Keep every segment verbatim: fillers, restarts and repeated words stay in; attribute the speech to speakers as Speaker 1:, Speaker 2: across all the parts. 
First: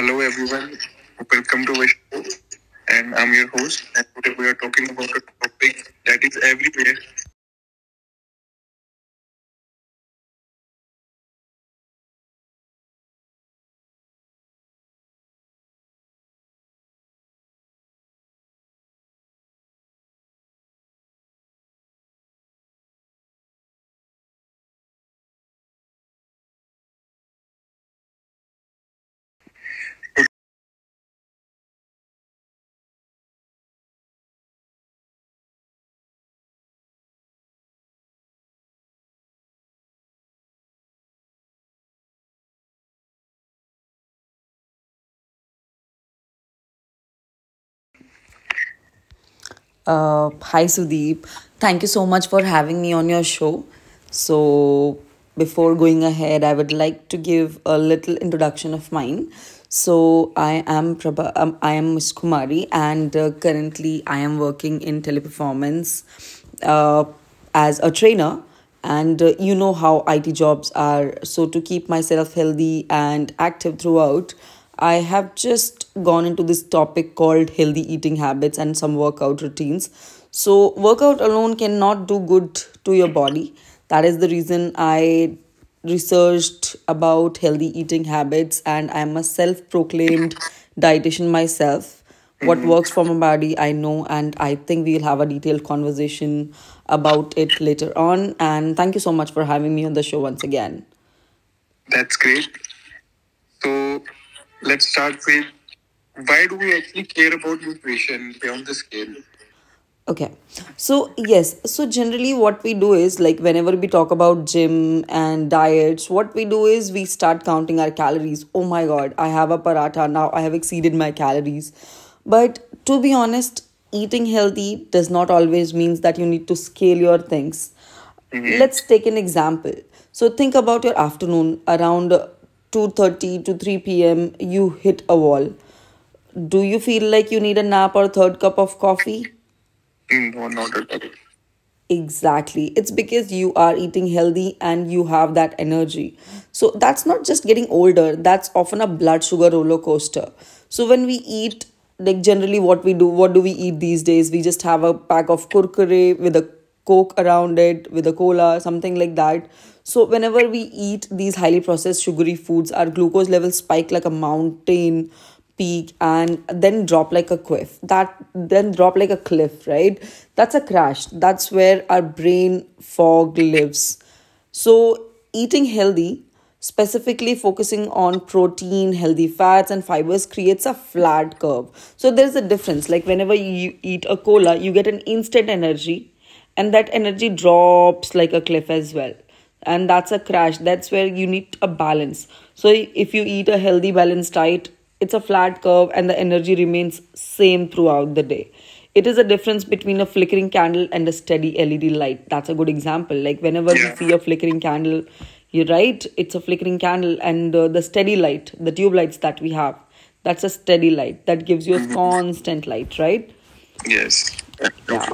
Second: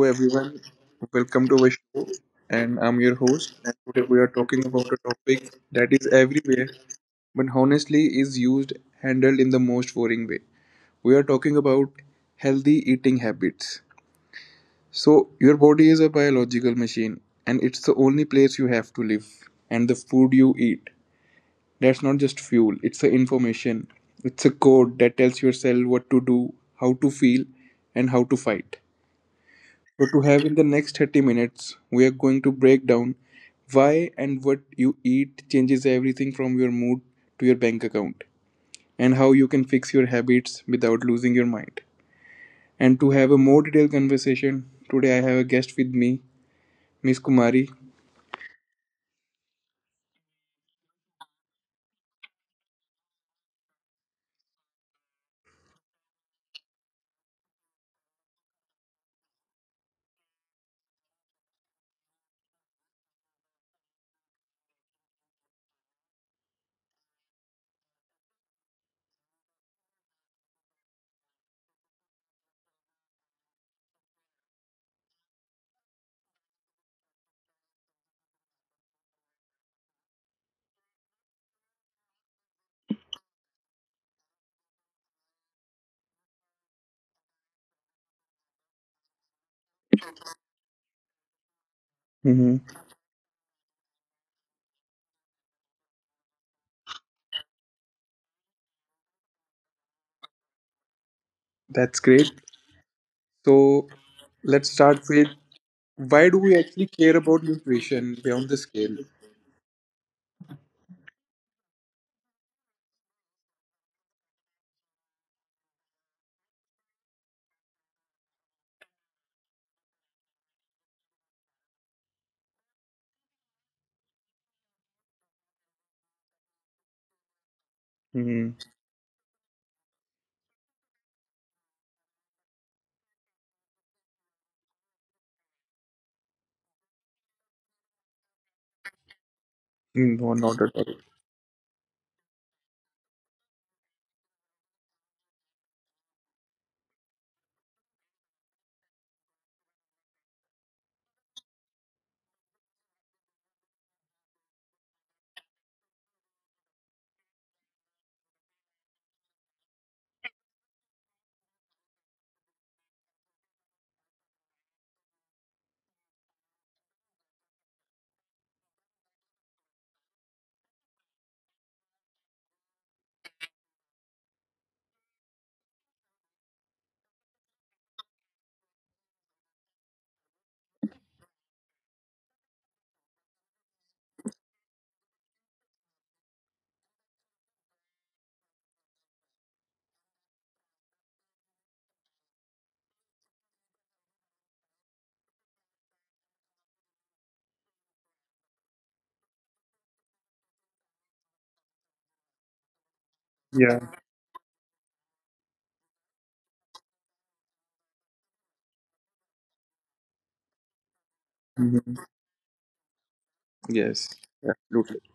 Speaker 1: Hello,
Speaker 2: everyone.
Speaker 1: everyone,
Speaker 2: Welcome to our show, and I'm
Speaker 1: and
Speaker 2: your
Speaker 1: I'm your
Speaker 2: host. And
Speaker 1: host.
Speaker 2: today we are talking about a topic that is
Speaker 1: Big-
Speaker 2: everywhere,
Speaker 1: Big-
Speaker 2: but honestly is used handled in the most boring way. We are talking about healthy eating habits. So your body is a biological machine, and it's the only place you have to live. And the food you eat, that's not just fuel; it's the information. It's a code that tells your cell what to do, how to feel, and how to fight. So, to have in the next thirty minutes, we are going to break down why and what you eat changes everything from your mood to your bank account, and how you can fix your habits without losing your mind. And to have a more detailed conversation, today I have a guest with me, Miss Kumari.
Speaker 1: Uh, hi Sudeep, thank you so much for having me on your show. So, before going ahead, I would like to give a little introduction of mine. So, I am Prabha, um, I am Miss Kumari, and uh, currently I am working in teleperformance. Uh, as a trainer and uh, you know how I T jobs are. So, to keep myself healthy and active throughout, I have just gone into this topic called healthy eating habits and some workout routines. So, workout alone cannot do good to your body. That is the reason I researched about healthy eating habits, and I'm a self proclaimed dietitian myself. What
Speaker 2: Hmm.
Speaker 1: works for my body I know, and I think we'll have a detailed conversation about it later on. And thank you so much for having me on the show once again.
Speaker 2: That's
Speaker 1: That's
Speaker 2: great.
Speaker 1: great.
Speaker 2: So, let's start with, why do we actually care about nutrition beyond the scale?
Speaker 1: Okay. So, yes. So, generally, what we do is like whenever we talk about gym and diets, what we do is we start counting our calories. Oh my God, I have a paratha. Now I have exceeded my calories. But to be honest, eating healthy does not always means that you need to scale your things.
Speaker 2: Hmm.
Speaker 1: Mm-hmm. Let's take an example. So, think about your afternoon around two thirty to three p m You hit a wall. Do you feel like you need a nap or a third cup of coffee?
Speaker 2: No, not at all.
Speaker 1: Exactly. It's because you are eating healthy and you have that energy. So that's not just getting older, that's often a blood sugar roller coaster. So when we eat, like generally what we do, what do we eat these days? We just have a pack of kurkure with a coke around it, with a cola, something like that. So whenever we eat these highly processed sugary foods, our glucose levels spike like a mountain peak and then drop like a cliff that then drop like a cliff, right? That's a crash. That's where our brain fog lives. So eating healthy, specifically focusing on protein, healthy fats and fibers, creates a flat curve. So there's a difference, like whenever you eat a cola you get an instant energy, and that energy drops like a cliff as well. And that's a crash. That's where you need a balance. So if you eat a healthy balanced diet, it's a flat curve and the energy remains same throughout the day. It is a difference between a flickering candle and a steady led light. That's a good example. Like whenever
Speaker 2: Yeah.
Speaker 1: yeah. we Yeah. see a flickering candle, you're right, it's a flickering candle, and uh, the steady light, the tube lights that we have, that's a steady light that gives you a mm-hmm.
Speaker 2: Hmm.
Speaker 1: constant light, right?
Speaker 2: Yes,
Speaker 1: Yes.
Speaker 2: absolutely.
Speaker 1: Yeah.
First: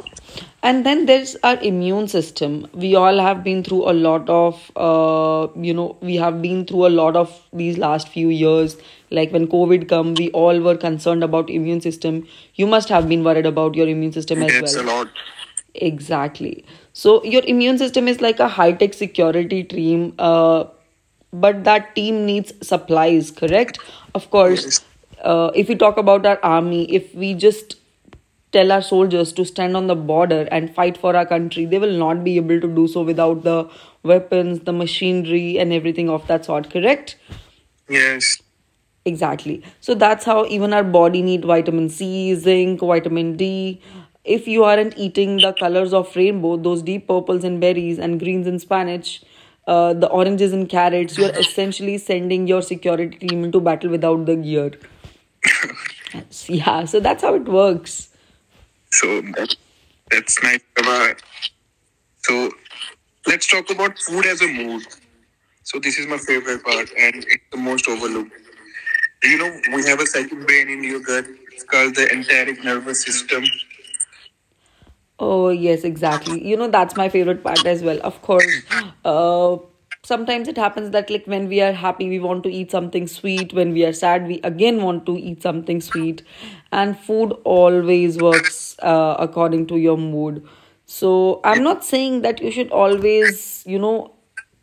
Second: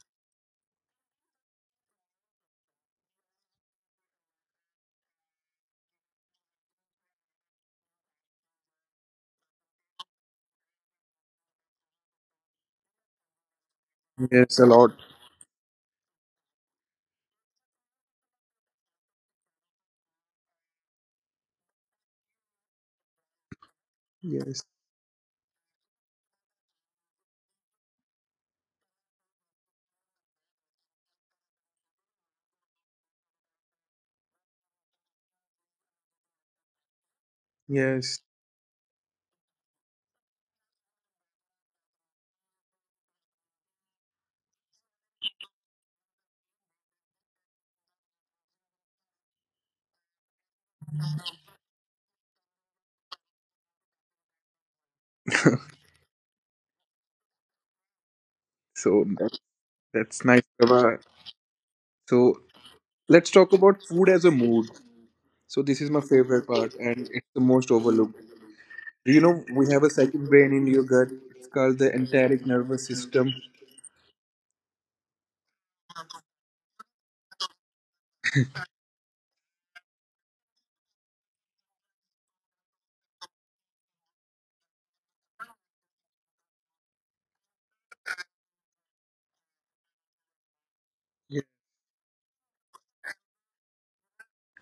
Speaker 1: And then there's our immune system. We all have been through a lot of uh, you know We have been through a lot of these last few years. Like when covid came, we all were concerned about immune system. You must have been worried about your immune system
Speaker 2: Yes, a
Speaker 1: as
Speaker 2: lot.
Speaker 1: out. Exactly. So your immune system is like a high tech security team, uh, but that team needs supplies, correct? Of course,
Speaker 2: Yes.
Speaker 1: yes. uh, if we talk about our army, if we just tell our soldiers to stand on the border and fight for our country, they will not be able to do so without the weapons, the machinery, and everything of that sort, correct?
Speaker 2: Yes,
Speaker 1: Yes. Exactly. So that's how even our body need vitamin C, zinc, vitamin D. If you aren't eating the colors of rainbow, those deep purples and berries and greens in spinach, uh, the oranges and carrots, you're essentially sending your security team into battle without the gear. That's- Yeah, so that's how it works.
Speaker 2: so
Speaker 1: So
Speaker 2: that,
Speaker 1: that,
Speaker 2: that's
Speaker 1: that's
Speaker 2: nice, Prabha.
Speaker 1: my.
Speaker 2: So
Speaker 1: So
Speaker 2: let's
Speaker 1: let's
Speaker 2: talk
Speaker 1: talk
Speaker 2: about
Speaker 1: about
Speaker 2: food
Speaker 1: food
Speaker 2: as a
Speaker 1: as a
Speaker 2: mood.
Speaker 1: mood.
Speaker 2: So
Speaker 1: So
Speaker 2: this is
Speaker 1: this
Speaker 2: my
Speaker 1: is my
Speaker 2: favorite
Speaker 1: favorite
Speaker 2: part,
Speaker 1: part,
Speaker 2: and
Speaker 1: and
Speaker 2: it's the
Speaker 1: it's the
Speaker 2: most
Speaker 1: most
Speaker 2: overlooked.
Speaker 1: overlooked.
Speaker 2: Do you
Speaker 1: Do you
Speaker 2: know
Speaker 1: know,
Speaker 2: we
Speaker 1: we
Speaker 2: have a second brain in your gut? It's called the
Speaker 1: discuss the entire
Speaker 2: enteric nervous system.
Speaker 1: ecosystem. Oh, yes, exactly. You know, that's my favorite part as well. Of course, uh, sometimes it happens that, like, when we are happy, we want to eat something sweet. When we are sad, we again want to eat something sweet. And food always works uh, according to your mood. So,
Speaker 2: Yeah.
Speaker 1: I'm not saying that you should always, you know,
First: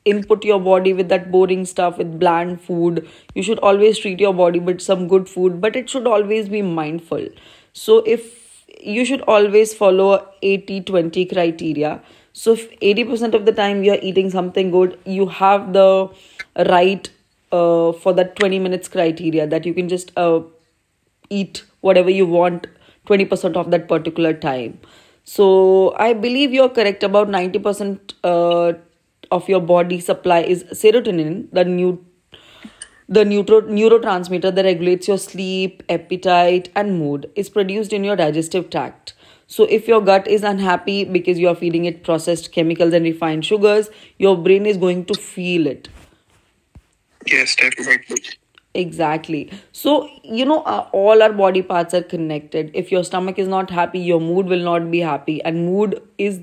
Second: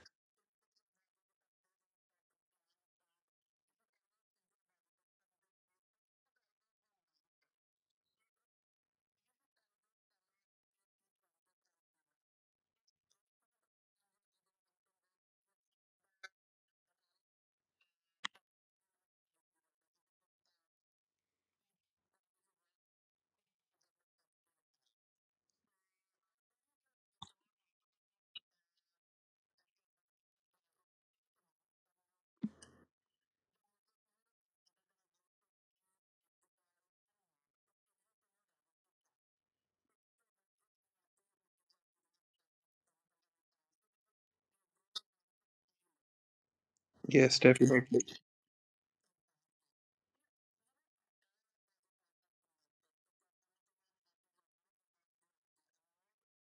Speaker 1: input your body with that boring stuff, with bland food. You should always treat your body with some good food, but it should always be mindful. So if you should always follow eighty twenty criteria. So if eighty percent of the time you're eating something good, you have the right, uh, for that twenty minutes criteria, that you can just uh, eat whatever you want twenty percent of that particular time. So I believe you're correct. About ninety percent uh, of your body supply is serotonin. The new the neutro- neurotransmitter that regulates your sleep, appetite, and mood is produced in your digestive tract. So, if your gut is unhappy because you are feeding it processed chemicals and refined sugars, your brain is going to feel it.
Speaker 2: Yes,
Speaker 1: Yes,
Speaker 2: definitely.
Speaker 1: definitely. Exactly. So, you know, uh, all our body parts are connected. If your stomach is not happy, your mood will not be happy, and mood is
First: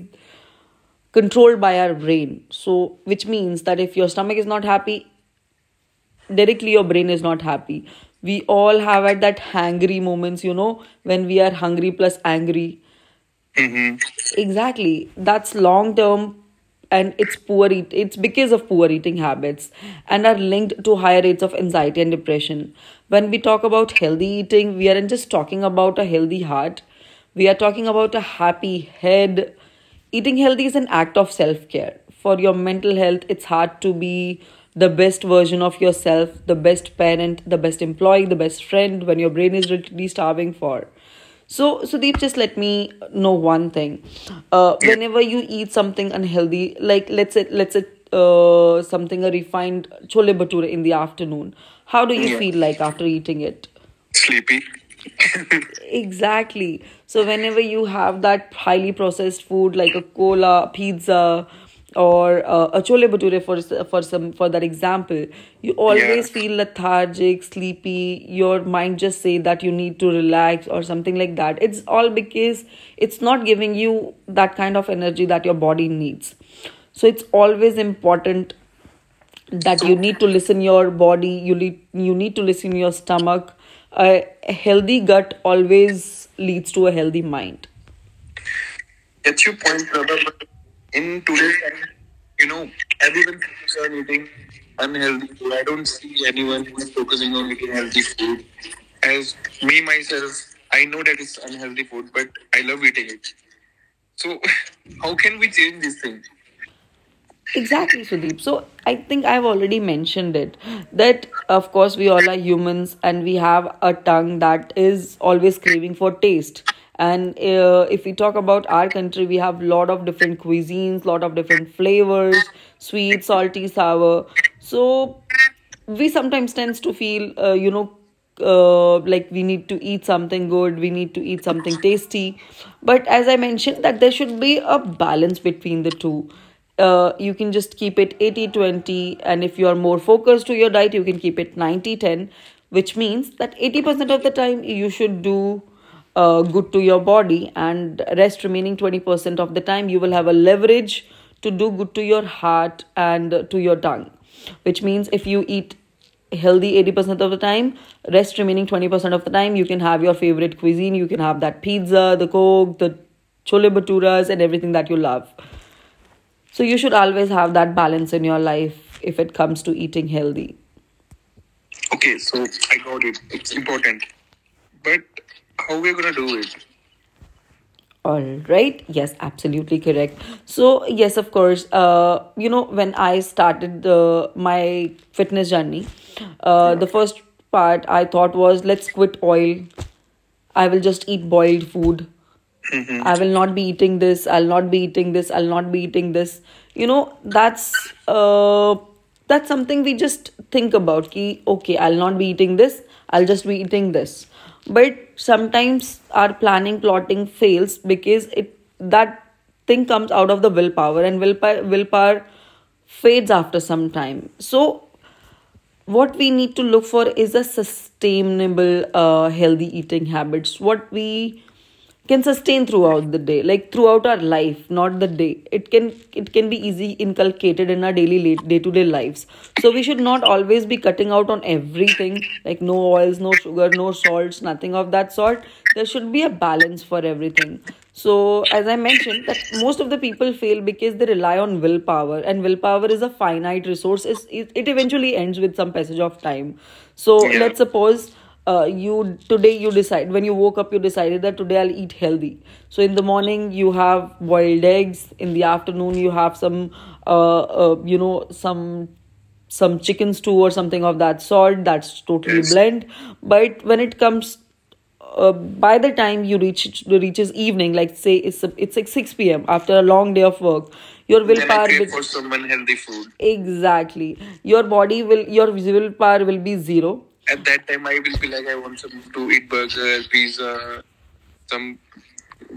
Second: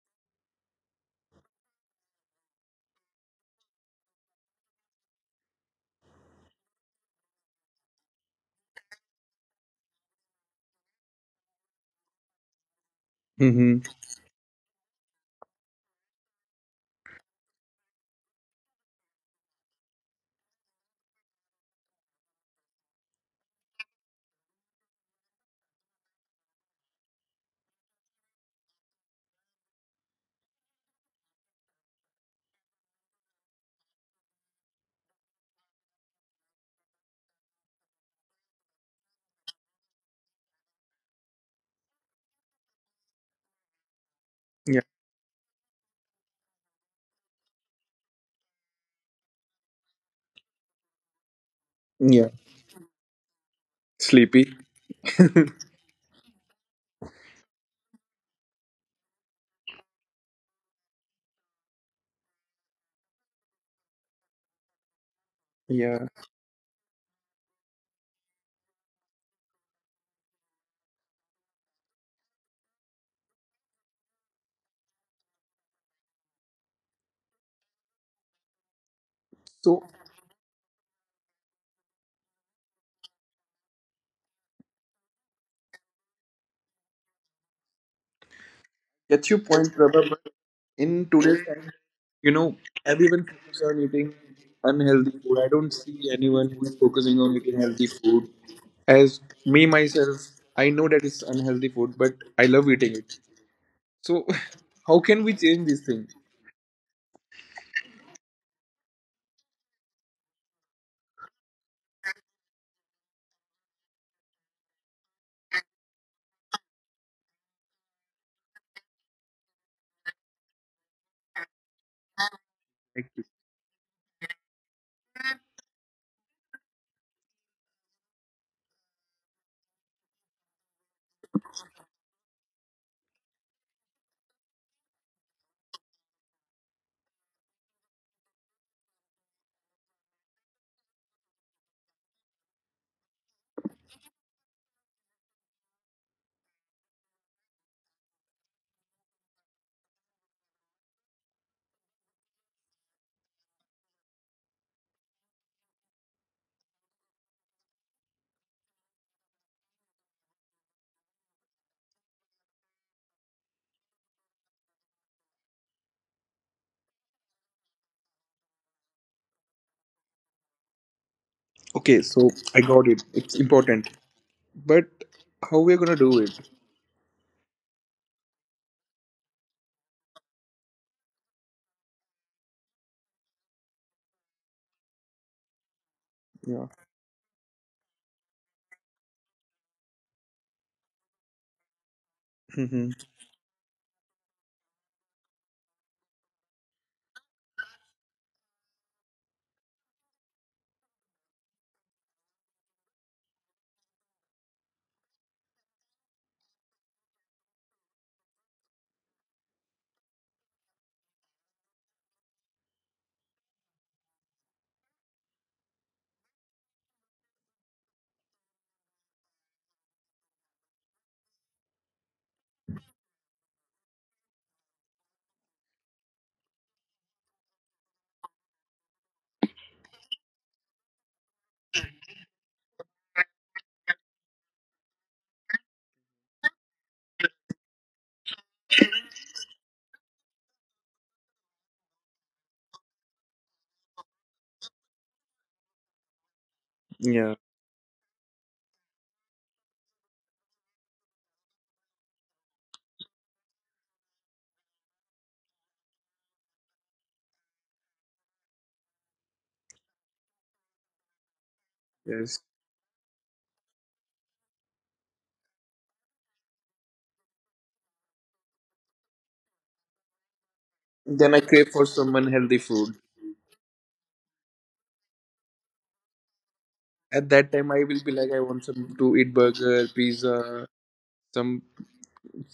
Speaker 1: controlled by our brain. So, which means that if your stomach is not happy, directly your brain is not happy. We all have at that hangry moments, you know, when we are hungry plus angry.
Speaker 2: Mm-hmm.
Speaker 1: Exactly. That's long term, and it's poor eat- it's because of poor eating habits, and are linked to higher rates of anxiety and depression. When we talk about healthy eating, we aren't just talking about a healthy heart. We are talking about a happy head. Eating healthy is an act of self-care. For your mental health, it's hard to be the best version of yourself, the best parent, the best employee, the best friend when your brain is literally starving. For so, Sudeep, just let me know one thing. Uh,
Speaker 2: Yeah.
Speaker 1: whenever you eat something unhealthy, like let's say, let's say uh, something, a refined chole bhature in the afternoon, how do
Speaker 2: Yeah.
Speaker 1: you Yeah. feel like after eating it?
Speaker 2: Sleepy.
Speaker 1: Exactly. So whenever you have that highly processed food, like a cola, pizza, or uh, a chole bhature, for for some for that example, you
Speaker 2: Yeah.
Speaker 1: always Yeah. feel lethargic, sleepy, your mind just say that you need to relax or something like that. It's all because it's not giving you that kind of energy that your body needs. So it's always important
Speaker 2: So
Speaker 1: that you need to listen your body. You need you need to listen your stomach. A healthy gut always leads to a healthy mind.
Speaker 2: get your point, Prabha. But in today's time,
Speaker 1: Today
Speaker 2: you know, everyone
Speaker 1: everyone
Speaker 2: focuses
Speaker 1: thinks
Speaker 2: on
Speaker 1: uh,
Speaker 2: eating unhealthy food. I don't see anyone who is focusing on eating healthy
Speaker 1: healthy
Speaker 2: food.
Speaker 1: food.
Speaker 2: As
Speaker 1: As
Speaker 2: me
Speaker 1: me
Speaker 2: myself,
Speaker 1: myself,
Speaker 2: I
Speaker 1: I
Speaker 2: know
Speaker 1: know
Speaker 2: that
Speaker 1: that
Speaker 2: it's
Speaker 1: it's
Speaker 2: unhealthy
Speaker 1: unhealthy
Speaker 2: food,
Speaker 1: food,
Speaker 2: but
Speaker 1: but
Speaker 2: I
Speaker 1: I
Speaker 2: love
Speaker 1: love
Speaker 2: eating
Speaker 1: eating
Speaker 2: it.
Speaker 1: it.
Speaker 2: So
Speaker 1: So
Speaker 2: how
Speaker 1: how
Speaker 2: can we
Speaker 1: can we
Speaker 2: change
Speaker 1: change
Speaker 2: this
Speaker 1: this
Speaker 2: thing?
Speaker 1: thing? Exactly, Sudeep. So I think I've already mentioned it that, of course, we all are humans and we have a tongue that is always craving for taste. And uh, if we talk about our country, we have lot of different cuisines, lot of different flavors,
Speaker 2: Like,
Speaker 1: sweet, salty, sour. So we sometimes tends to feel, uh, you know, uh, like we need to eat something good, we need to eat something tasty. But as I mentioned, that there should be a balance between the two. Uh, you can just keep it eighty twenty, and if you are more focused to your diet, you can keep it ninety ten. Which means that eighty percent of the time you should do uh, good to your body, and rest remaining twenty percent of the time you will have a leverage to do good to your heart and to your tongue. Which means if you eat healthy eighty percent of the time, rest remaining twenty percent of the time you can have your favorite cuisine, you can have that pizza, the coke, the chole bhaturas and everything that you love. So you should always have that balance in your life if it comes to eating healthy.
Speaker 2: okay,
Speaker 1: Okay,
Speaker 2: so
Speaker 1: so
Speaker 2: I
Speaker 1: I
Speaker 2: got
Speaker 1: got
Speaker 2: it.
Speaker 1: it.
Speaker 2: It's
Speaker 1: It's
Speaker 2: important,
Speaker 1: important.
Speaker 2: but how we're gonna do it?
Speaker 1: All right. Yes, absolutely correct. So, yes, of course, uh, you know, when I started the, my fitness journey,
Speaker 2: Yeah.
Speaker 1: uh, the first part I thought was, let's quit oil, I will just eat boiled food. Mm-hmm.
Speaker 2: Hmm.
Speaker 1: I will not be eating this. I'll not be eating this. I'll not be eating this. You know, that's uh, that's something we just think about. Ki, okay, I'll not be eating this. I'll just be eating this. But sometimes our planning plotting fails because it that thing comes out of the willpower, and willpower willpower fades after some time. So what we need to look for is a sustainable uh, healthy eating habits what we can sustain throughout the day, like throughout our life, not the day. It can it can be easy inculcated in our daily day to day lives. So we should not always be cutting out on everything, like no oils, no sugar, no salts, nothing of that sort. There should be a balance for everything. So, as I mentioned, that most of the people fail because they rely on willpower, and willpower is a finite resource. It's, it, it eventually ends with some passage of time. So,
Speaker 2: Yeah.
Speaker 1: yeah, let's suppose uh, you today you decide, when you woke up, you decided that today I'll eat healthy. So, in the morning, you have boiled eggs. In the afternoon, you have some, uh, uh, you know, some some chicken stew or something of that sort, that's totally,
Speaker 2: Yes.
Speaker 1: yes, bland. But when it comes, uh, by the time you reach reaches evening, like say it's a, it's like six p m after a long day of work, your
Speaker 2: Then I
Speaker 1: willpower
Speaker 2: crave for some unhealthy food.
Speaker 1: will, exactly, your body will, your willpower will be zero.
Speaker 2: At that time, I will be like, I want some to eat burger, pizza, some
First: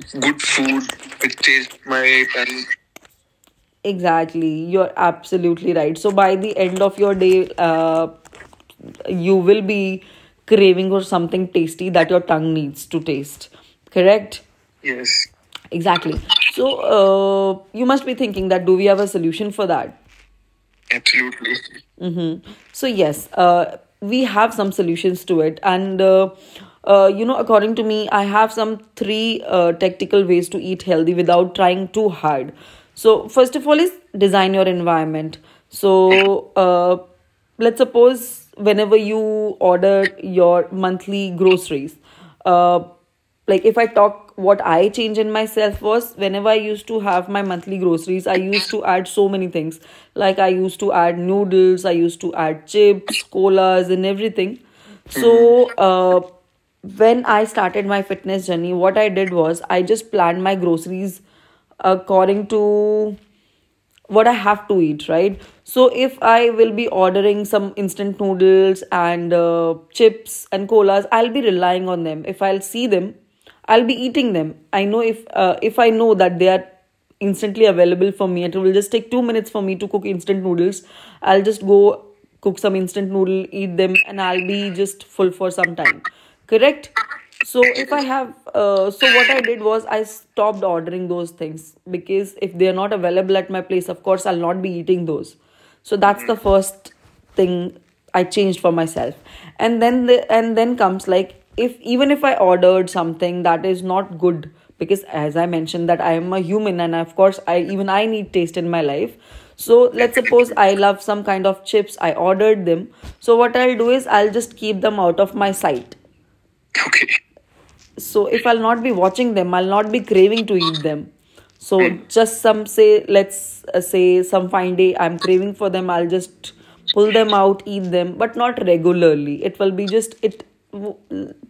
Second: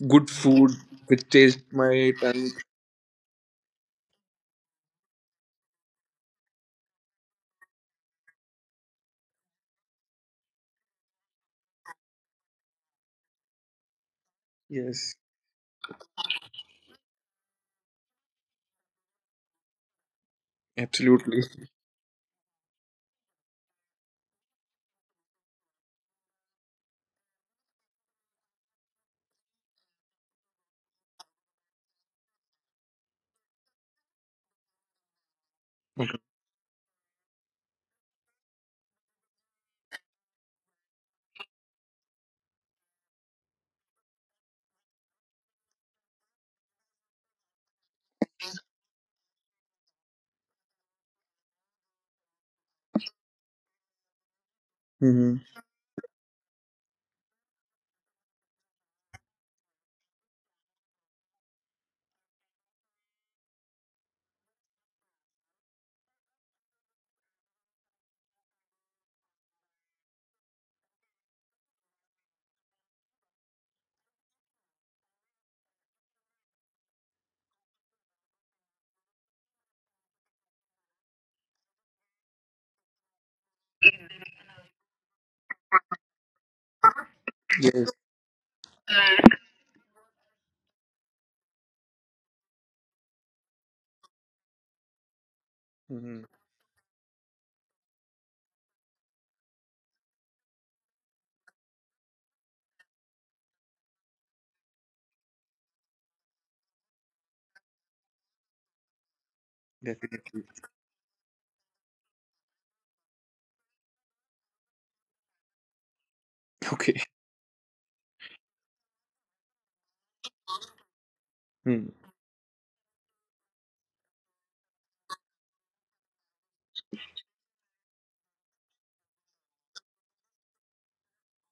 Speaker 2: good
Speaker 1: Good
Speaker 2: food
Speaker 1: food
Speaker 2: which taste
Speaker 1: with
Speaker 2: my
Speaker 1: my
Speaker 2: tongue.
Speaker 1: parents. Exactly, you're absolutely right. So by the end of your day, uh, you will be craving for something tasty that your tongue needs to taste. Correct?
Speaker 2: Yes.
Speaker 1: Yes. Exactly. So uh, you must be thinking that do we have a solution for that?
Speaker 2: Absolutely.
Speaker 1: Absolutely. Mm-hmm. So yes, uh, we have some solutions to it, and uh, uh, you know, according to me, I have some three uh, tactical ways to eat healthy without trying too hard. So first of all is design your environment.
Speaker 2: Okay.
Speaker 1: So uh, let's suppose whenever you order your monthly groceries, uh, like if I talk, what I change in myself was whenever I used to have my monthly groceries, I used to add so many things. Like I used to add noodles, I used to add chips, colas, and everything.
Speaker 2: Hmm.
Speaker 1: So uh, when I started my fitness journey, what I did was I just planned my groceries according to what I have to eat, right? So if I will be ordering some instant noodles and uh, chips and colas, I'll be relying on them. If I'll see them, I'll be eating them. I know if uh, if I know that they are instantly available for me, it will just take two minutes for me to cook instant noodles. I'll just go cook some instant noodle, eat them, and I'll be just full for some time. Correct? So if
Speaker 2: Yes.
Speaker 1: I have, uh, so what I did was I stopped ordering those things, because if they are not available at my place, of course I'll not be eating those. So
Speaker 2: Hmm.
Speaker 1: that's the first thing I changed for myself, and then the, and then comes like, if even if I ordered something that is not good, because as I mentioned that I am a human, and of course I, even I need taste in my life. So let's
Speaker 2: Definitely.
Speaker 1: suppose I love some kind of chips. I ordered them. So what I'll do is I'll just keep them out of my sight.
Speaker 2: Okay.
Speaker 1: Okay, so if I'll not be watching them, I'll not be craving to eat them. So
Speaker 2: Hmm.
Speaker 1: just some say, let's uh, say some fine day I'm craving for them, I'll just pull them out, eat them, but not regularly. It will be just it,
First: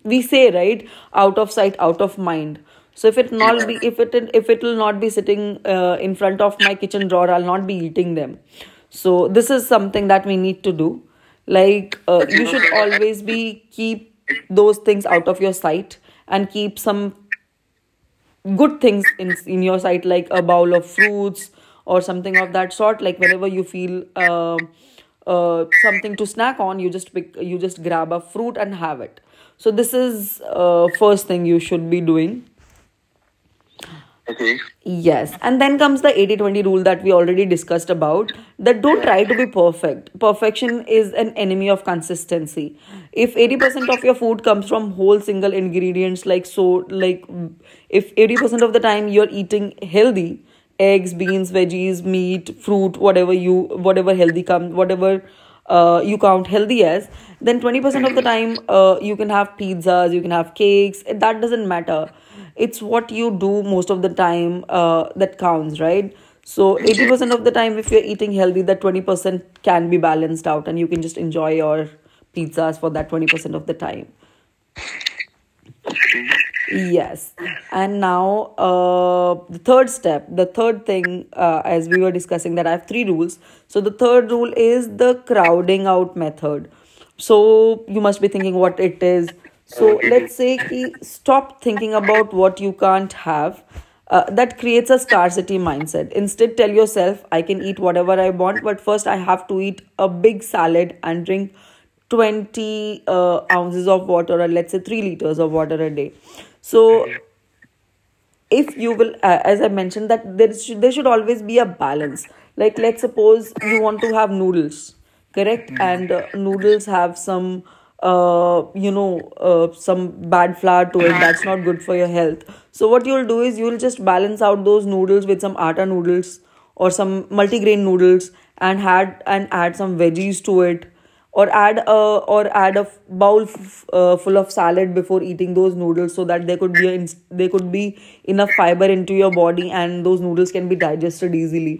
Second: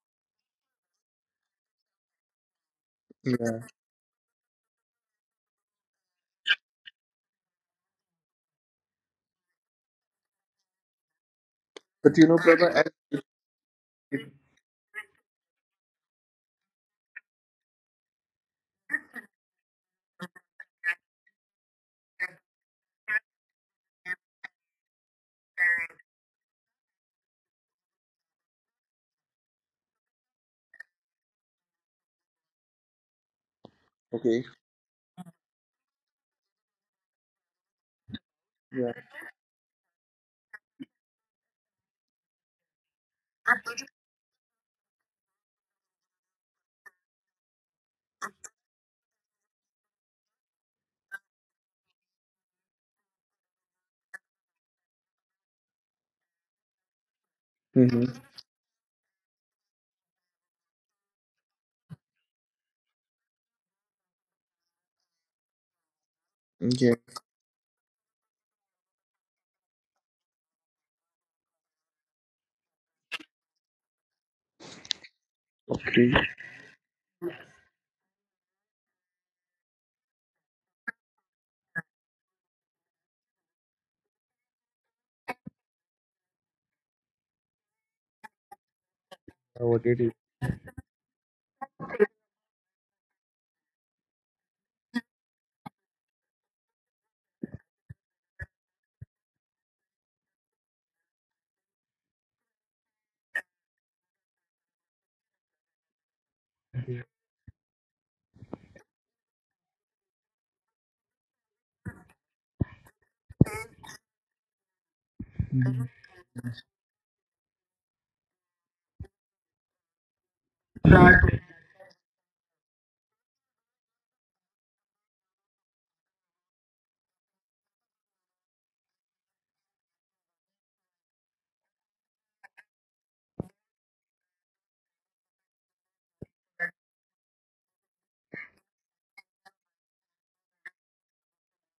Speaker 1: we say, right? Out of sight, out of mind. So if it
Speaker 2: Yeah.
Speaker 1: not be, if it, if it will not be sitting, uh, in front of my kitchen drawer, I'll not be eating them. So this is something that we need to do. Like
Speaker 2: But
Speaker 1: uh,
Speaker 2: you know,
Speaker 1: you should
Speaker 2: Prabha, I-
Speaker 1: always be keep those things out of your sight, and keep some good things in in your sight, like a bowl of fruits or something of that sort. Like whenever you feel uh, uh, something to snack on, you just pick, you just grab a fruit and have it. So this is uh, first thing you should be doing.
Speaker 2: okay.
Speaker 1: Okay. Yes. And then comes the eighty twenty rule that we already discussed about, that
Speaker 2: Yeah.
Speaker 1: don't try to be perfect. Perfection is an enemy of consistency. If eighty percent of your food comes from whole single ingredients, like so, like if eighty percent of the time you're eating healthy, eggs, beans, veggies, meat, fruit, whatever you, whatever healthy come, whatever uh, you count healthy as, then
Speaker 2: Hmm.
Speaker 1: twenty percent of the time uh, you can have pizzas, you can have cakes. That doesn't matter. It's what you do most of the time uh, that counts, right? So
Speaker 2: Yeah.
Speaker 1: eighty percent of the time, if you're eating healthy, that twenty percent can be balanced out and you can just enjoy your pizzas for that twenty percent of the time.
Speaker 2: Okay.
Speaker 1: Yes. And now, uh, the third step, the third thing, uh, as we were discussing, that I have three rules. So, the third rule is the crowding out method. So, you must be thinking what it is.
Speaker 2: I What
Speaker 1: So,
Speaker 2: it is.
Speaker 1: let's say ki stop thinking about what you can't have. Uh, that creates a scarcity mindset. Instead, tell yourself, I can eat whatever I want, but first I have to eat a big salad and drink twenty uh, ounces of water, or let's say three liters of water a day. So if you will, uh, as I mentioned that there should, there should always be a balance. Like let's suppose you want to have noodles, correct? And uh, noodles have some, uh, you know uh, some bad flour to it, that's not good for your health. So what you'll do is you'll just balance out those noodles with some atta noodles or some multigrain noodles, and had, and add some veggies to it, or add a or add a bowl f- uh, full of salad before eating those noodles, so that there could be a, there could be enough fiber into your body and those noodles can be digested easily.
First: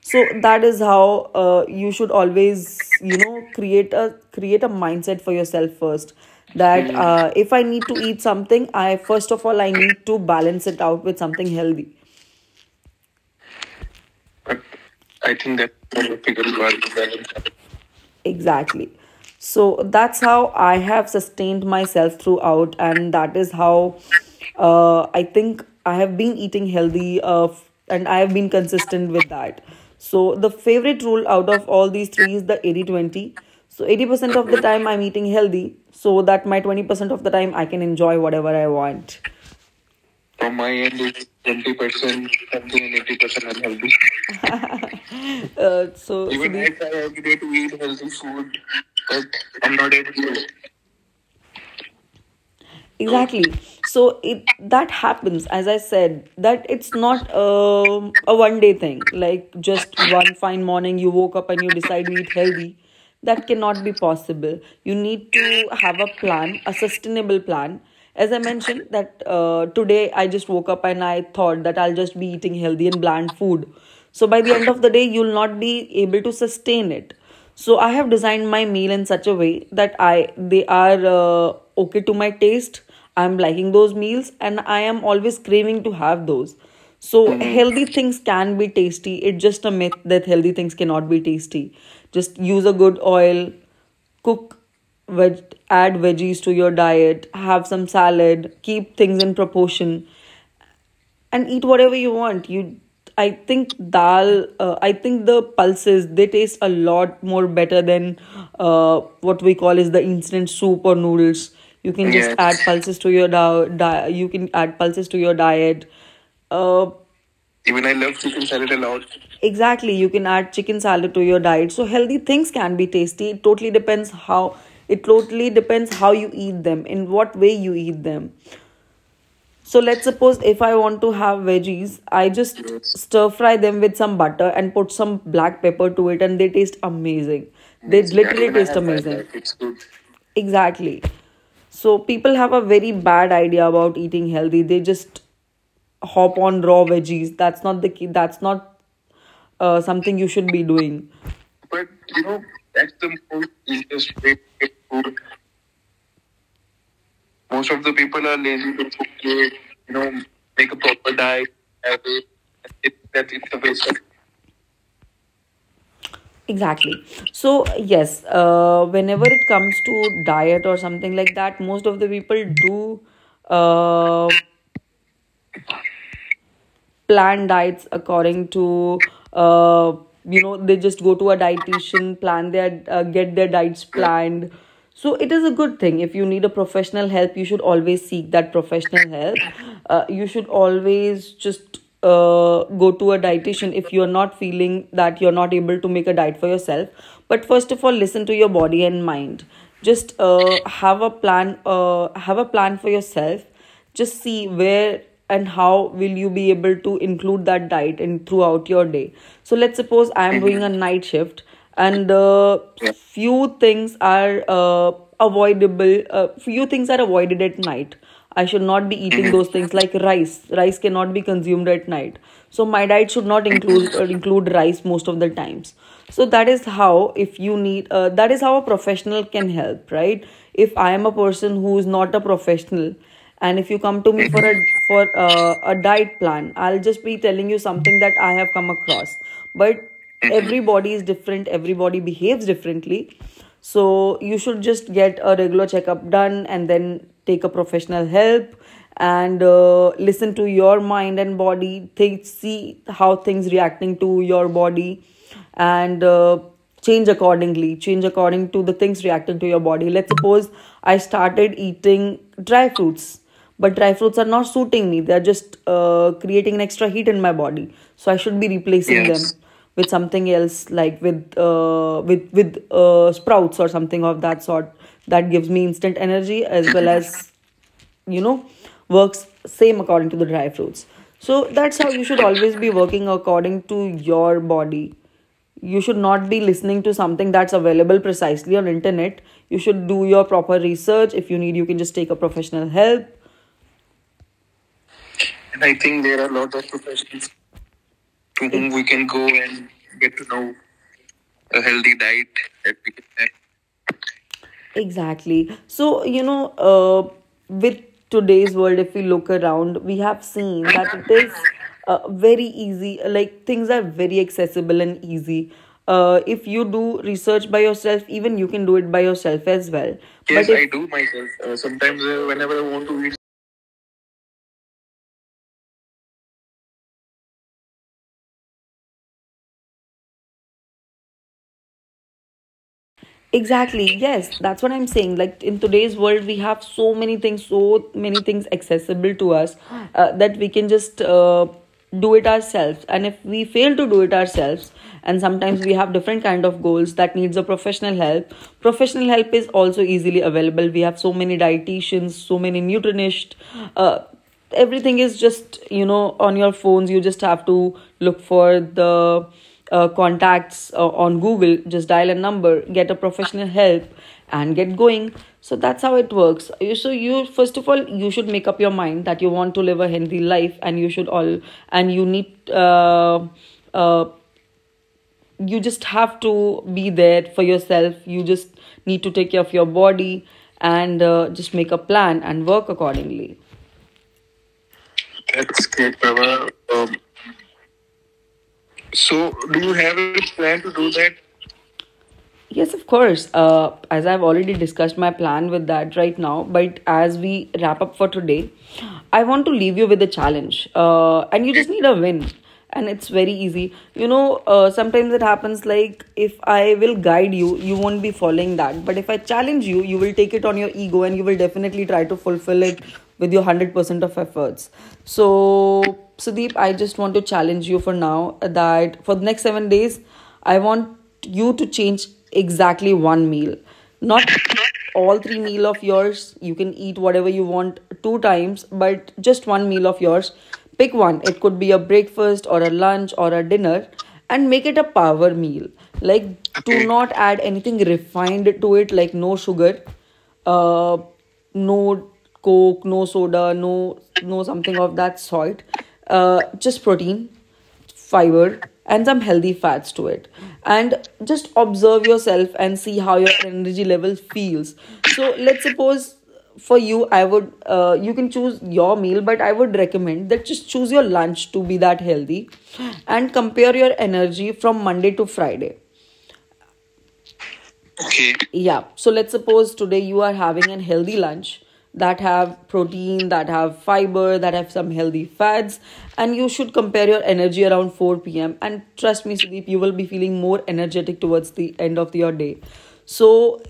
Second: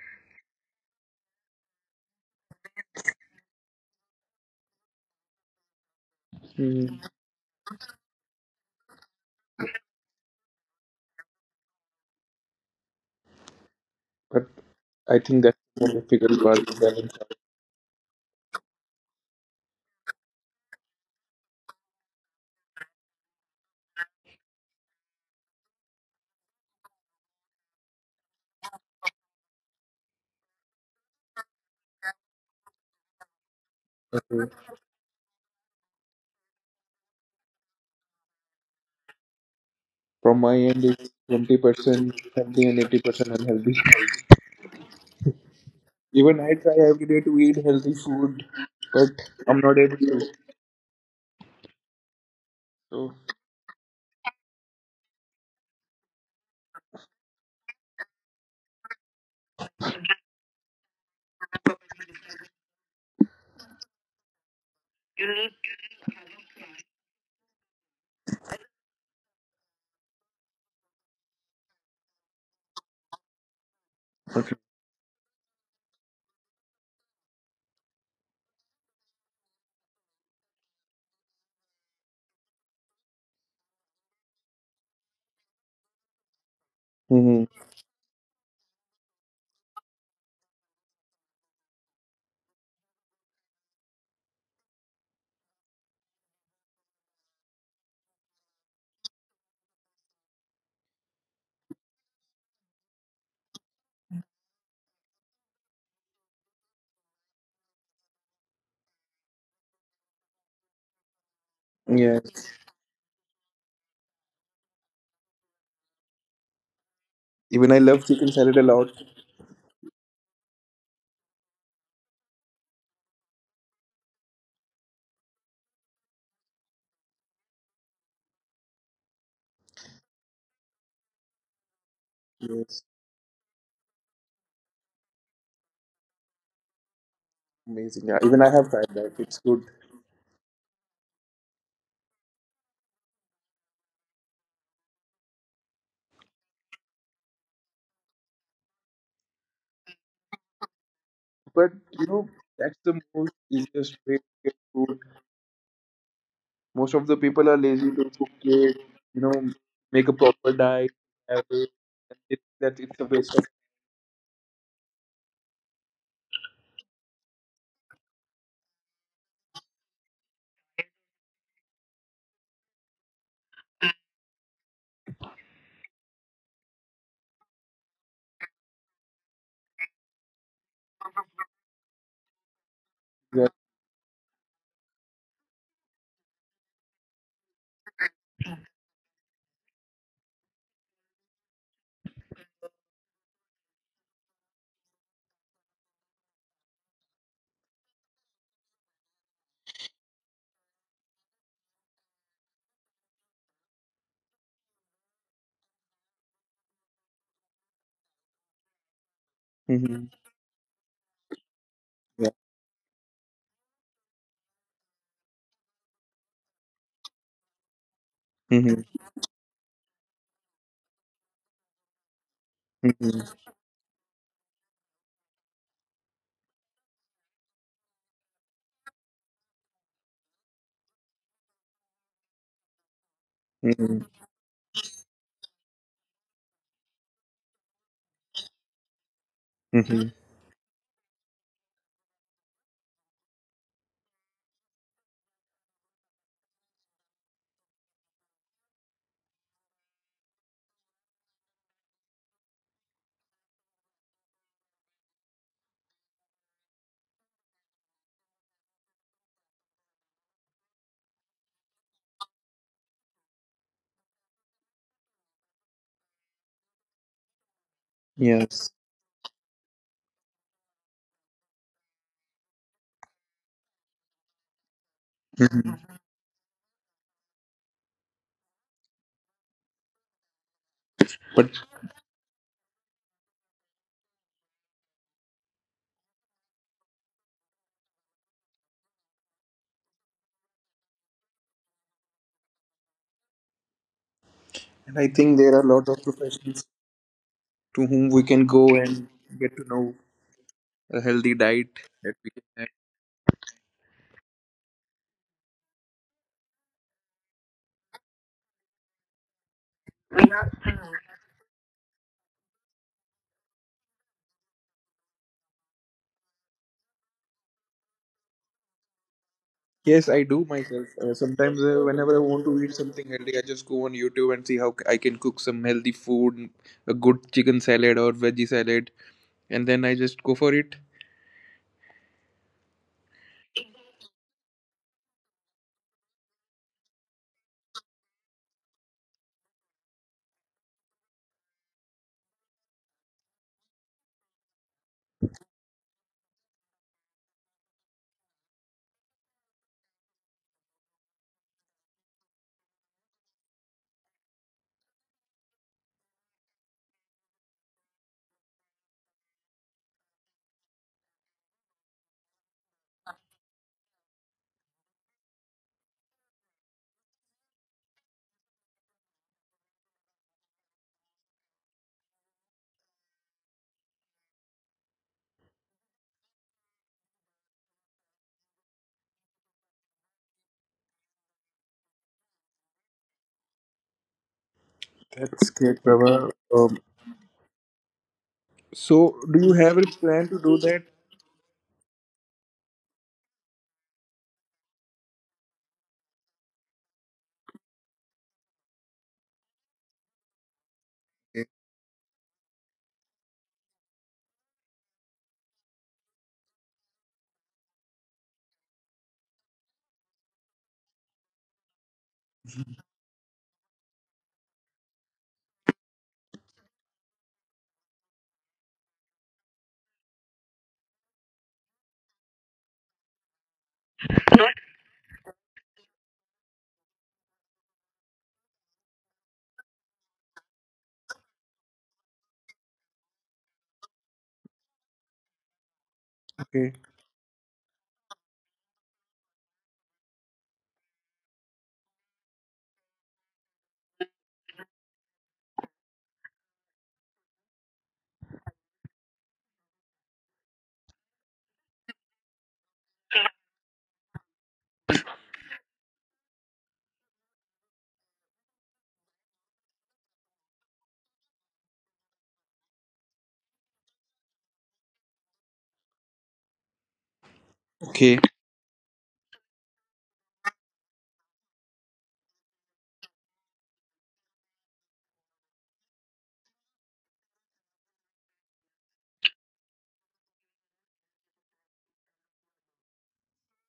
Speaker 1: So that is how, uh, you should always, you know, create a, create a mindset for yourself first, that
Speaker 2: Mm-hmm.
Speaker 1: uh, if I need to eat something, I first of all I need to balance it out with something healthy.
Speaker 2: But I think that's the more difficult part to balance.
Speaker 1: I. Exactly. So that's how I have sustained myself throughout, and that is how uh, I think I have been eating healthy uh, f- and I have been consistent with that. So, the favorite rule out of all these three is the eighty twenty. So, eighty percent of the
Speaker 2: Okay.
Speaker 1: time I'm eating healthy, so that my twenty percent of the time I can enjoy whatever I want.
Speaker 2: From my end, it's twenty percent healthy and eighty percent unhealthy.
Speaker 1: Uh, so,
Speaker 2: Even I try every day to eat healthy food, but I'm not able to. So,
Speaker 1: exactly so it that happens, as I said, that it's not um, a one day thing, like just one fine morning you woke up and you decide to eat healthy. That cannot be possible. You need to have a plan, a sustainable plan. As I mentioned that uh, today I just woke up and I thought that I'll just be eating healthy and bland food. So by the
Speaker 2: okay.
Speaker 1: end of the day you'll not be able to sustain it. So I have designed my meal in such a way that I, they are uh, okay to my taste. I'm liking those meals and I am always craving to have those. So
Speaker 2: Mm-hmm.
Speaker 1: healthy things can be tasty. It's just a myth that healthy things cannot be tasty. Just use a good oil, cook, veg- add veggies to your diet, have some salad, keep things in proportion, and eat whatever you want. You, I think dal. Uh, I think the pulses they taste a lot more better than uh, what we call is the instant soup or noodles. You can
Speaker 2: Yeah.
Speaker 1: just, yes, add pulses to your da- di- You can add pulses to your diet. Uh,
Speaker 2: Even I love chicken salad a lot.
Speaker 1: exactly, you can add chicken salad to your diet. So healthy things can be tasty. It totally depends how. It totally depends how you eat them, in what way you eat them. So let's suppose if I want to have veggies, I just
Speaker 2: Yes.
Speaker 1: stir fry them with some butter and put some black pepper to it, and they taste amazing. They
Speaker 2: Amazing. Yeah. Even
Speaker 1: literally
Speaker 2: I have
Speaker 1: taste
Speaker 2: tried that.
Speaker 1: amazing.
Speaker 2: It's good.
Speaker 1: Exactly. So people have a very bad idea about eating healthy. They just hop on raw veggies. That's not the key. That's not uh, something you should be doing.
Speaker 2: But, you
Speaker 1: You
Speaker 2: know,
Speaker 1: know,
Speaker 2: that's
Speaker 1: that's
Speaker 2: the
Speaker 1: the
Speaker 2: most
Speaker 1: most
Speaker 2: easiest
Speaker 1: easiest
Speaker 2: way to
Speaker 1: way to
Speaker 2: get
Speaker 1: get
Speaker 2: food.
Speaker 1: food.
Speaker 2: Most of
Speaker 1: Most
Speaker 2: the
Speaker 1: of the
Speaker 2: people
Speaker 1: you
Speaker 2: are lazy to
Speaker 1: to
Speaker 2: cook
Speaker 1: cook
Speaker 2: it,
Speaker 1: it,
Speaker 2: you know,
Speaker 1: you know,
Speaker 2: make a
Speaker 1: make a
Speaker 2: proper
Speaker 1: proper
Speaker 2: diet.
Speaker 1: diet, have
Speaker 2: Have it,
Speaker 1: it.
Speaker 2: and it-
Speaker 1: It, that
Speaker 2: that
Speaker 1: it's
Speaker 2: it's
Speaker 1: a
Speaker 2: a waste
Speaker 1: waste
Speaker 2: of,
Speaker 1: exactly so yes, uh, whenever it comes to diet or something like that, most of the people do uh, plan diets according to, uh, you know, they just go to a dietitian, plan their uh, get their diets
Speaker 2: yeah.
Speaker 1: planned. So it is a good thing. If you need a professional help, you should always seek that professional help. Uh, you should always just uh, go to a dietitian if you're not feeling that you're not able to make a diet for yourself. But first of all, listen to your body and mind. Just uh, have a plan, uh, have a plan for yourself. Just see where and how will you be able to include that diet in throughout your day. So let's suppose I am
Speaker 2: Mm-hmm.
Speaker 1: doing a night shift and uh,
Speaker 2: Yeah.
Speaker 1: few things are uh, avoidable. Uh, few things are avoided at night. I should not be
Speaker 2: Mm-hmm.
Speaker 1: eating those things, like rice rice cannot be consumed at night. So my diet should not
Speaker 2: Mm-hmm.
Speaker 1: include uh, include rice most of the times. So that is how, if you need, uh, that is how a professional can help, right? If I am a person who is not a professional, and if you come to me for
Speaker 2: Mm-hmm.
Speaker 1: a for uh, a diet plan, I'll just be telling you something that I have come across. But
Speaker 2: Mm-hmm.
Speaker 1: everybody is different, everybody behaves differently. So you should just get a regular checkup done, and then take a professional help, and uh, listen to your mind and body, think, see how things reacting to your body, and uh, change accordingly, change according to the things reacting to your body. Let's suppose I started eating dry fruits, but dry fruits are not suiting me, they're just uh, creating an extra heat in my body. So I should be replacing Yes.
Speaker 2: Yes.
Speaker 1: them with something else, like with uh, with with uh, sprouts or something of that sort that gives me instant
Speaker 2: Mm-hmm.
Speaker 1: energy as well as you know works same according to the dry fruits. So that's how
Speaker 2: But
Speaker 1: you should always be working according to your body. You should not be listening to something that's available precisely on internet. You should do your proper research. If you need, you can just take a professional help.
Speaker 2: and I
Speaker 1: And I
Speaker 2: think there are a lot of professionals
Speaker 1: think
Speaker 2: to whom we can go and get to know a
Speaker 1: a
Speaker 2: healthy
Speaker 1: healthy
Speaker 2: diet
Speaker 1: diet
Speaker 2: that we
Speaker 1: that
Speaker 2: can
Speaker 1: we
Speaker 2: have.
Speaker 1: can. Exactly. So, you know, uh, with today's world, if we look around, we have seen that it is uh, very easy, like things are very accessible and easy. Uh, if you do research by yourself, even you can do it by yourself as well.
Speaker 2: Yes,
Speaker 1: Yes,
Speaker 2: I
Speaker 1: But if I
Speaker 2: do
Speaker 1: do
Speaker 2: myself. Uh,
Speaker 1: myself.
Speaker 2: sometimes uh, whenever I want to eat
Speaker 1: Uh,
Speaker 2: something healthy, I just go on YouTube and see how c- I can cook some healthy food, a good chicken salad or veggie salad, and then I just go for it.
Speaker 1: Exactly. Yes, that's what I'm saying. Like in today's world, we have so many things, so many things accessible to us uh, that we can just uh, do it ourselves. And if we fail to do it ourselves, and sometimes we have different kind of goals that needs a professional help. Professional help is also easily available. We have so many dietitians, so many nutritionists. Uh, Everything is just, you know, on your phones, you just have to look for the uh, contacts uh, on Google, just dial a number, get a professional help and get going. So that's how it works. You- so you first of all, you should make up your mind that you want to live a healthy life, and you should all, and you need, uh, uh, you just have to be there for yourself, you just need to take care of your body, and uh, just make a plan and work accordingly.
Speaker 2: That's
Speaker 1: That's
Speaker 2: great,
Speaker 1: good.
Speaker 2: Prabha. Um, so,
Speaker 1: So
Speaker 2: do you have a
Speaker 1: have a
Speaker 2: plan to
Speaker 1: plan
Speaker 2: do
Speaker 1: to
Speaker 2: that?
Speaker 1: do that? Yes, of course. Uh, as I've already discussed my plan with that right now, but as we wrap up for today, I want to leave you with a challenge. Uh, and you just need a win. And it's very easy. You know, uh, sometimes it happens like if I will guide you, you won't be following that. But if I challenge you, you will take it on your ego, and you will definitely try to fulfill it with your one hundred percent of efforts. So, Sudeep, I just want to challenge you for now that for the next seven days, I want you to change exactly one meal, not all three meal of yours. You can eat whatever you want two times, but just one meal of yours. Pick one. It could be a breakfast or a lunch or a dinner, and make it a power meal. Like,
Speaker 2: Okay.
Speaker 1: do not add anything refined to it, like no sugar. Uh no coke, no soda, no, no, something of that sort. Uh, just protein, fiber, and some healthy fats to it, and just observe yourself and see how your energy level feels. So let's suppose for you I would, uh, you can choose your meal, but I would recommend that just choose your lunch to be that healthy, and compare your energy from Monday to Friday.
Speaker 2: Okay.
Speaker 1: Okay, yeah, so let's suppose today you are having a healthy lunch that have protein, that have fiber, that have some healthy fats, and you should compare your energy around four p m, and trust me, Sudeep, you will be feeling more energetic towards the end of your day. So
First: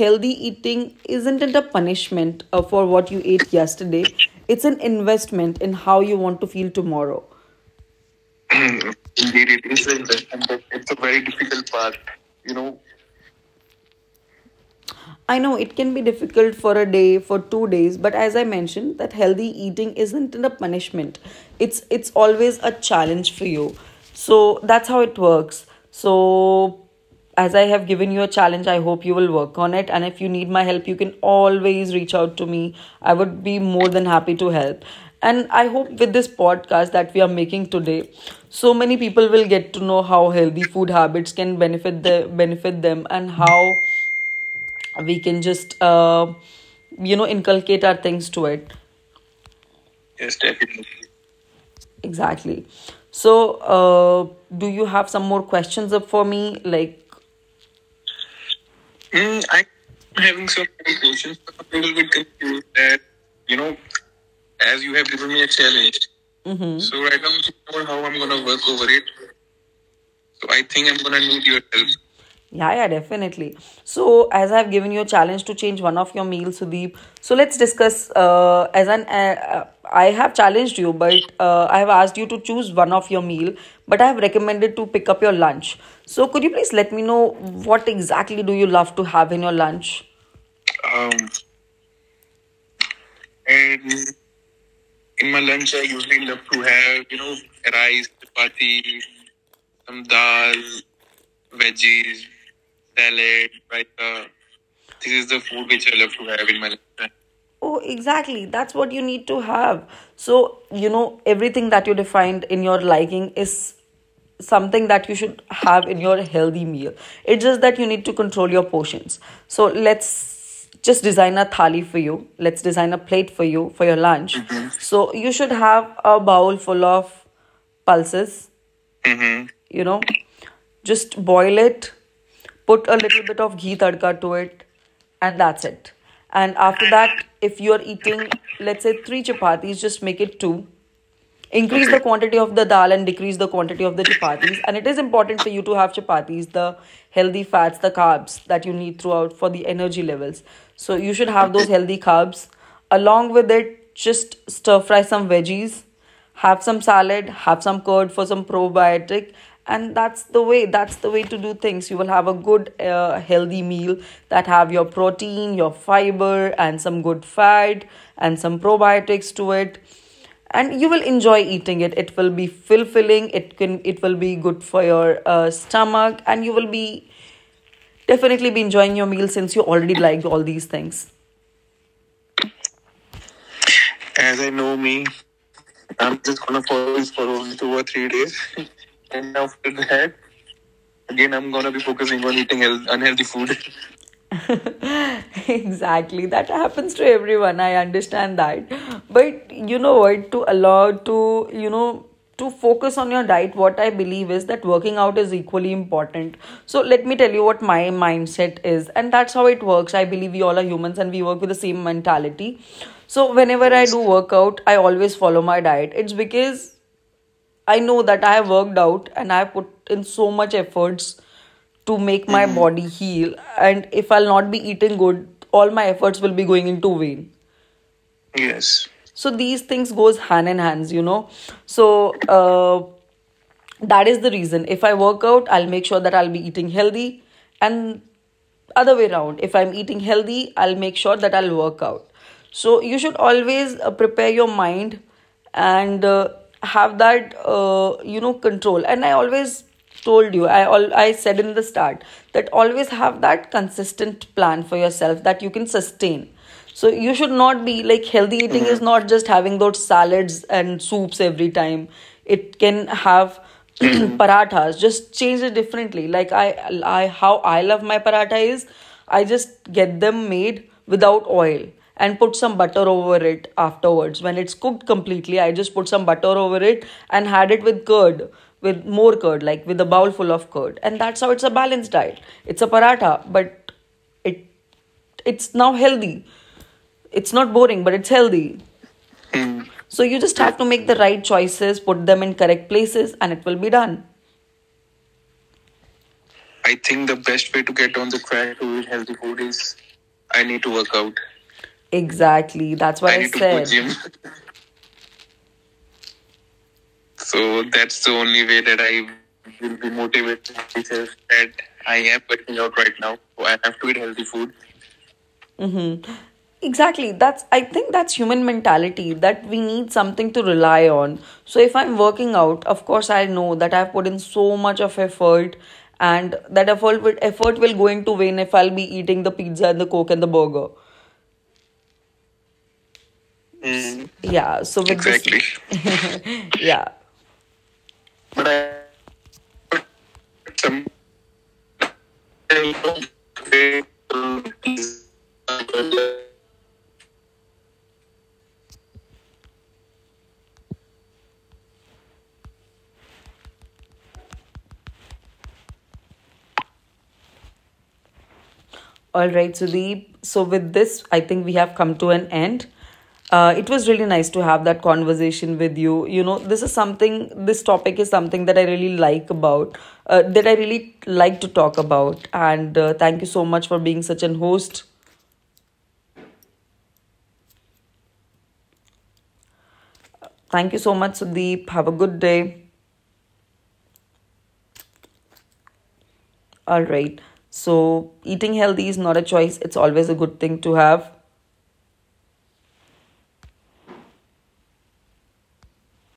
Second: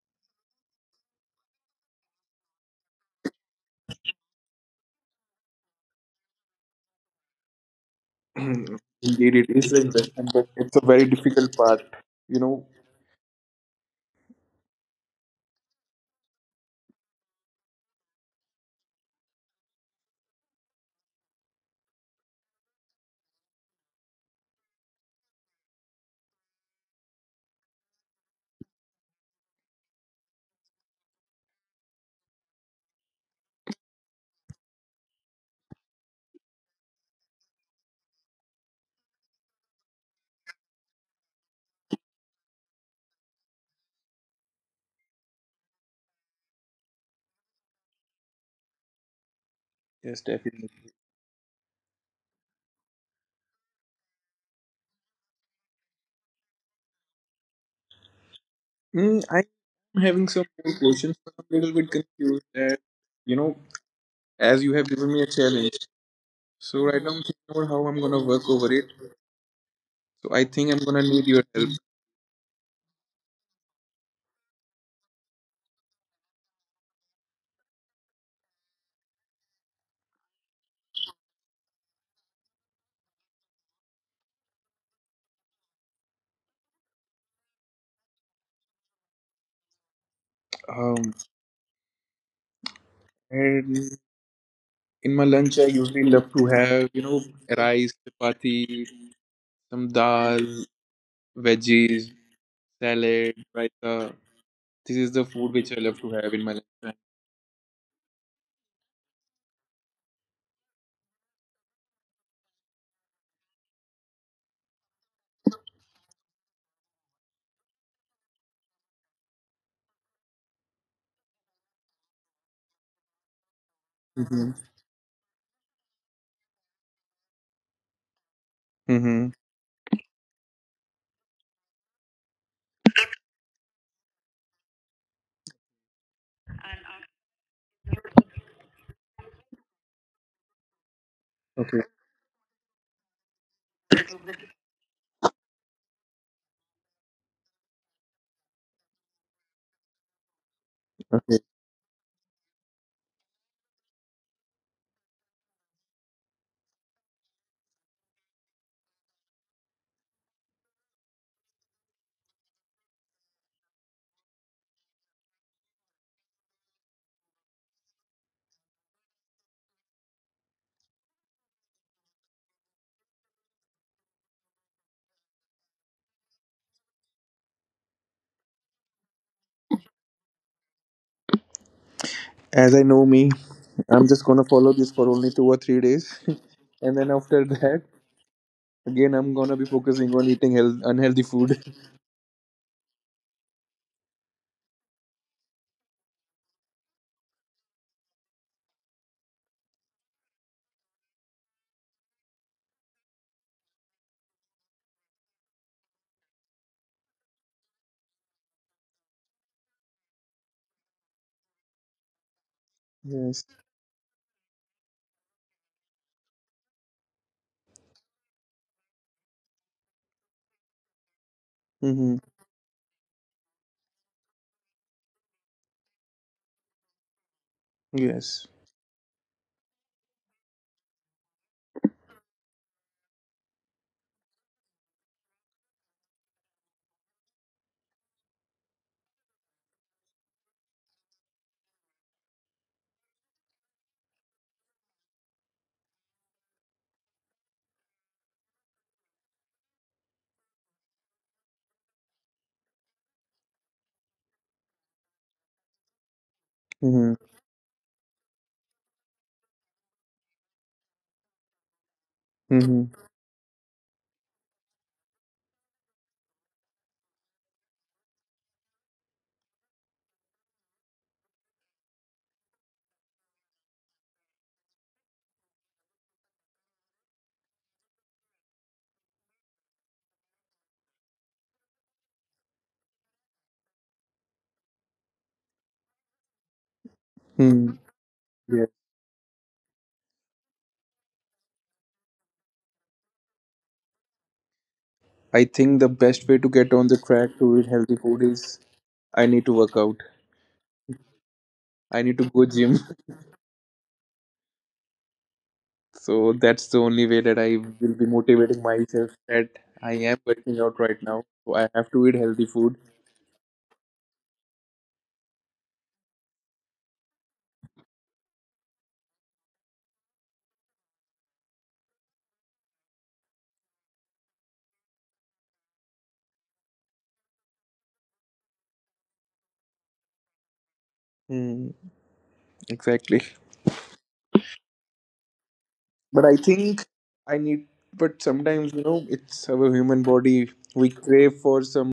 Speaker 1: healthy eating isn't it a punishment uh, for what you ate yesterday, it's an investment in how you want to feel tomorrow.
Speaker 2: Indeed, it is an investment, but it's a very difficult part. You
Speaker 1: You
Speaker 2: know.
Speaker 1: know, I know it can be difficult for a day, for two days, but as I mentioned, that healthy eating isn't a punishment. It's it's always a challenge for you. So that's how it works. So as I have given you a challenge, I hope you will work on it. And if you need my help, you can always reach out to me. I would be more than happy to help. And I hope with this podcast that we are making today, so many people will get to know how healthy food habits can benefit the benefit them, and how we can just uh, you know inculcate our things to it.
Speaker 2: Yes,
Speaker 1: Yes,
Speaker 2: definitely.
Speaker 1: definitely. Exactly. So uh, do you have some more questions up for me, like.
Speaker 2: Mm,
Speaker 1: Mm, I
Speaker 2: I'm having some more questions, but I'm a little bit
Speaker 1: would
Speaker 2: confused
Speaker 1: conclude
Speaker 2: that,
Speaker 1: that
Speaker 2: you know, as you have given me
Speaker 1: for
Speaker 2: a
Speaker 1: me a
Speaker 2: challenge.
Speaker 1: challenge. Mhm.
Speaker 2: So
Speaker 1: So
Speaker 2: right now
Speaker 1: right
Speaker 2: I'm thinking about
Speaker 1: now,
Speaker 2: how I'm
Speaker 1: how I'm
Speaker 2: gonna
Speaker 1: gonna
Speaker 2: work over it.
Speaker 1: over it.
Speaker 2: So I
Speaker 1: So I
Speaker 2: think I'm
Speaker 1: think I'm
Speaker 2: gonna
Speaker 1: gonna
Speaker 2: need
Speaker 1: need
Speaker 2: your
Speaker 1: your
Speaker 2: help.
Speaker 1: help. Yeah, yeah, definitely. So, as I've given you a challenge to change one of your meals, Sudeep. So let's discuss. Uh, as an uh, uh, I have challenged you, but uh, I have asked you to choose one of your meal. But I have recommended to pick up your lunch. So could you please let me know what exactly do you love to have in your lunch? Um,
Speaker 2: Um,
Speaker 1: I
Speaker 2: and in my lunch I usually
Speaker 1: usually
Speaker 2: love
Speaker 1: love
Speaker 2: to
Speaker 1: to
Speaker 2: have, you
Speaker 1: have
Speaker 2: know rice,
Speaker 1: rice,
Speaker 2: chapati,
Speaker 1: chapati,
Speaker 2: some dal,
Speaker 1: dal,
Speaker 2: veggies,
Speaker 1: veggie,
Speaker 2: salad,
Speaker 1: salad.
Speaker 2: raita. This is
Speaker 1: This
Speaker 2: the
Speaker 1: is the
Speaker 2: food which I
Speaker 1: which
Speaker 2: love
Speaker 1: I
Speaker 2: to
Speaker 1: love to
Speaker 2: have in
Speaker 1: have
Speaker 2: my
Speaker 1: in my
Speaker 2: lifetime.
Speaker 1: life. Oh, exactly. That's what you need to have. So, you know, everything that you defined in your liking is something that you should have in your healthy meal. It's just that you need to control your portions. So, let's just design a thali for you. Let's design a plate for you for your lunch.
Speaker 2: Mm-hmm.
Speaker 1: Mm-hmm. So, you should have a bowl full of pulses,
Speaker 2: Mm-hmm.
Speaker 1: mm-hmm, you know, just boil it, put a little bit of ghee tadka to it, and that's it. And after that, if you're eating, let's say three chapatis, just make it two.
Speaker 2: Okay.
Speaker 1: Increase the quantity of the dal and decrease the quantity of the chapatis. And it is important for you to have chapatis, the healthy fats, the carbs that you need throughout for the energy levels. So you should
Speaker 2: Okay.
Speaker 1: have those healthy carbs, along with it just stir fry some veggies, have some salad, have some curd for some probiotic. And that's the way, that's the way to do things. You will have a good uh, healthy meal that have your protein, your fiber, and some good fat, and some probiotics to it. And you will enjoy eating it, it will be fulfilling, it can it will be good for your uh, stomach, and you will be definitely be enjoying your meal since you already liked all these things.
Speaker 2: As I know me, I'm
Speaker 1: As I
Speaker 2: just
Speaker 1: know
Speaker 2: gonna follow
Speaker 1: me,
Speaker 2: this for only two or three
Speaker 1: I'm
Speaker 2: days,
Speaker 1: just gonna follow this for
Speaker 2: and then
Speaker 1: only two
Speaker 2: after
Speaker 1: or three
Speaker 2: that,
Speaker 1: days, and
Speaker 2: again, I'm
Speaker 1: after
Speaker 2: gonna be
Speaker 1: that,
Speaker 2: focusing on eating health,
Speaker 1: again I'm
Speaker 2: unhealthy
Speaker 1: gonna be
Speaker 2: food.
Speaker 1: focusing on eating unhealthy food. Exactly. That happens to everyone. I understand that. But you know what? To allow to, you know, to focus on your diet, what I believe is that working out is equally important. So let me tell you what my mindset is. And that's how it works. I believe we all are humans and we work with the same mentality. So whenever I
Speaker 2: Yes.
Speaker 1: do workout, I always follow my diet. It's because I know that I have worked out and I have put in so much efforts to make my
Speaker 2: Mm-hmm.
Speaker 1: body heal. And if I'll not be eating good, all my efforts will be going into vain. Yes.
Speaker 2: Yes.
Speaker 1: So these things goes hand in hands, you know. So uh, that is the reason, if I work out, I'll make sure that I'll be eating healthy, and other way around, if I'm eating healthy, I'll make sure that I'll work out. So you should always uh, prepare your mind, and uh, have that, uh, you know, control. And I always told you, i all I said in the start, that always have that consistent plan for yourself that you can sustain. So you should not be
Speaker 2: Mm-hmm.
Speaker 1: like healthy eating, mm-hmm, is not just having those salads and soups every time. It can have
Speaker 2: Mm-hmm.
Speaker 1: parathas, just change it differently. Like I I how I love my paratha is, I just get them made without oil and put some butter over it afterwards. When it's cooked completely, I just put some butter over it and had it with curd, with more curd, like with a bowl full of curd. And that's how it's a balanced diet. It's a paratha, but it it's now healthy. It's not boring, but it's healthy.
Speaker 2: Mm. Yes.
Speaker 1: So you just have to make the right choices, put them in correct places, and it will be done.
Speaker 2: I
Speaker 1: I
Speaker 2: think the
Speaker 1: think the
Speaker 2: best way to
Speaker 1: best way to
Speaker 2: get on
Speaker 1: get
Speaker 2: the
Speaker 1: on the
Speaker 2: track
Speaker 1: track
Speaker 2: to eat
Speaker 1: to eat
Speaker 2: healthy
Speaker 1: healthy
Speaker 2: food
Speaker 1: food
Speaker 2: is
Speaker 1: is
Speaker 2: I
Speaker 1: I
Speaker 2: need to
Speaker 1: need to
Speaker 2: work
Speaker 1: work
Speaker 2: out.
Speaker 1: out. Exactly. That's
Speaker 2: I
Speaker 1: what I I,
Speaker 2: need to
Speaker 1: need
Speaker 2: go
Speaker 1: said. To
Speaker 2: gym.
Speaker 1: go gym.
Speaker 2: So
Speaker 1: So
Speaker 2: that's the
Speaker 1: that's
Speaker 2: only
Speaker 1: the
Speaker 2: way that
Speaker 1: only way
Speaker 2: I
Speaker 1: that
Speaker 2: will
Speaker 1: I
Speaker 2: be motivating myself that I am
Speaker 1: that
Speaker 2: working out
Speaker 1: I
Speaker 2: right
Speaker 1: am
Speaker 2: now.
Speaker 1: working
Speaker 2: So I
Speaker 1: out right
Speaker 2: have to
Speaker 1: now
Speaker 2: eat healthy food.
Speaker 1: to eat healthy food. Mm-hmm. Exactly. That's, I think, that's human mentality that we need something to rely on. So if I'm working out, of course I know that I've put in so much of effort, and that effort will, effort will go into vain if I'll be eating the pizza and the coke and the burger.
Speaker 2: Hmm,
Speaker 1: Mm,
Speaker 2: exactly.
Speaker 1: yeah. So with this- exactly. This, yeah.
Speaker 2: But I think I
Speaker 1: But I
Speaker 2: need, but sometimes, you know, it's our human body. We crave for some
Speaker 1: sometimes. All right, Sudeep. So, with this, I think we have come to an end. Uh, it was really nice to have that conversation with you. You know, this is something, this topic is something that I really like about, uh, that I really like to talk about. And uh, thank you so much for being such an host. Thank you so much, Sudeep. Have a good day. All right. So, eating healthy is not a choice, it's always a good thing to have.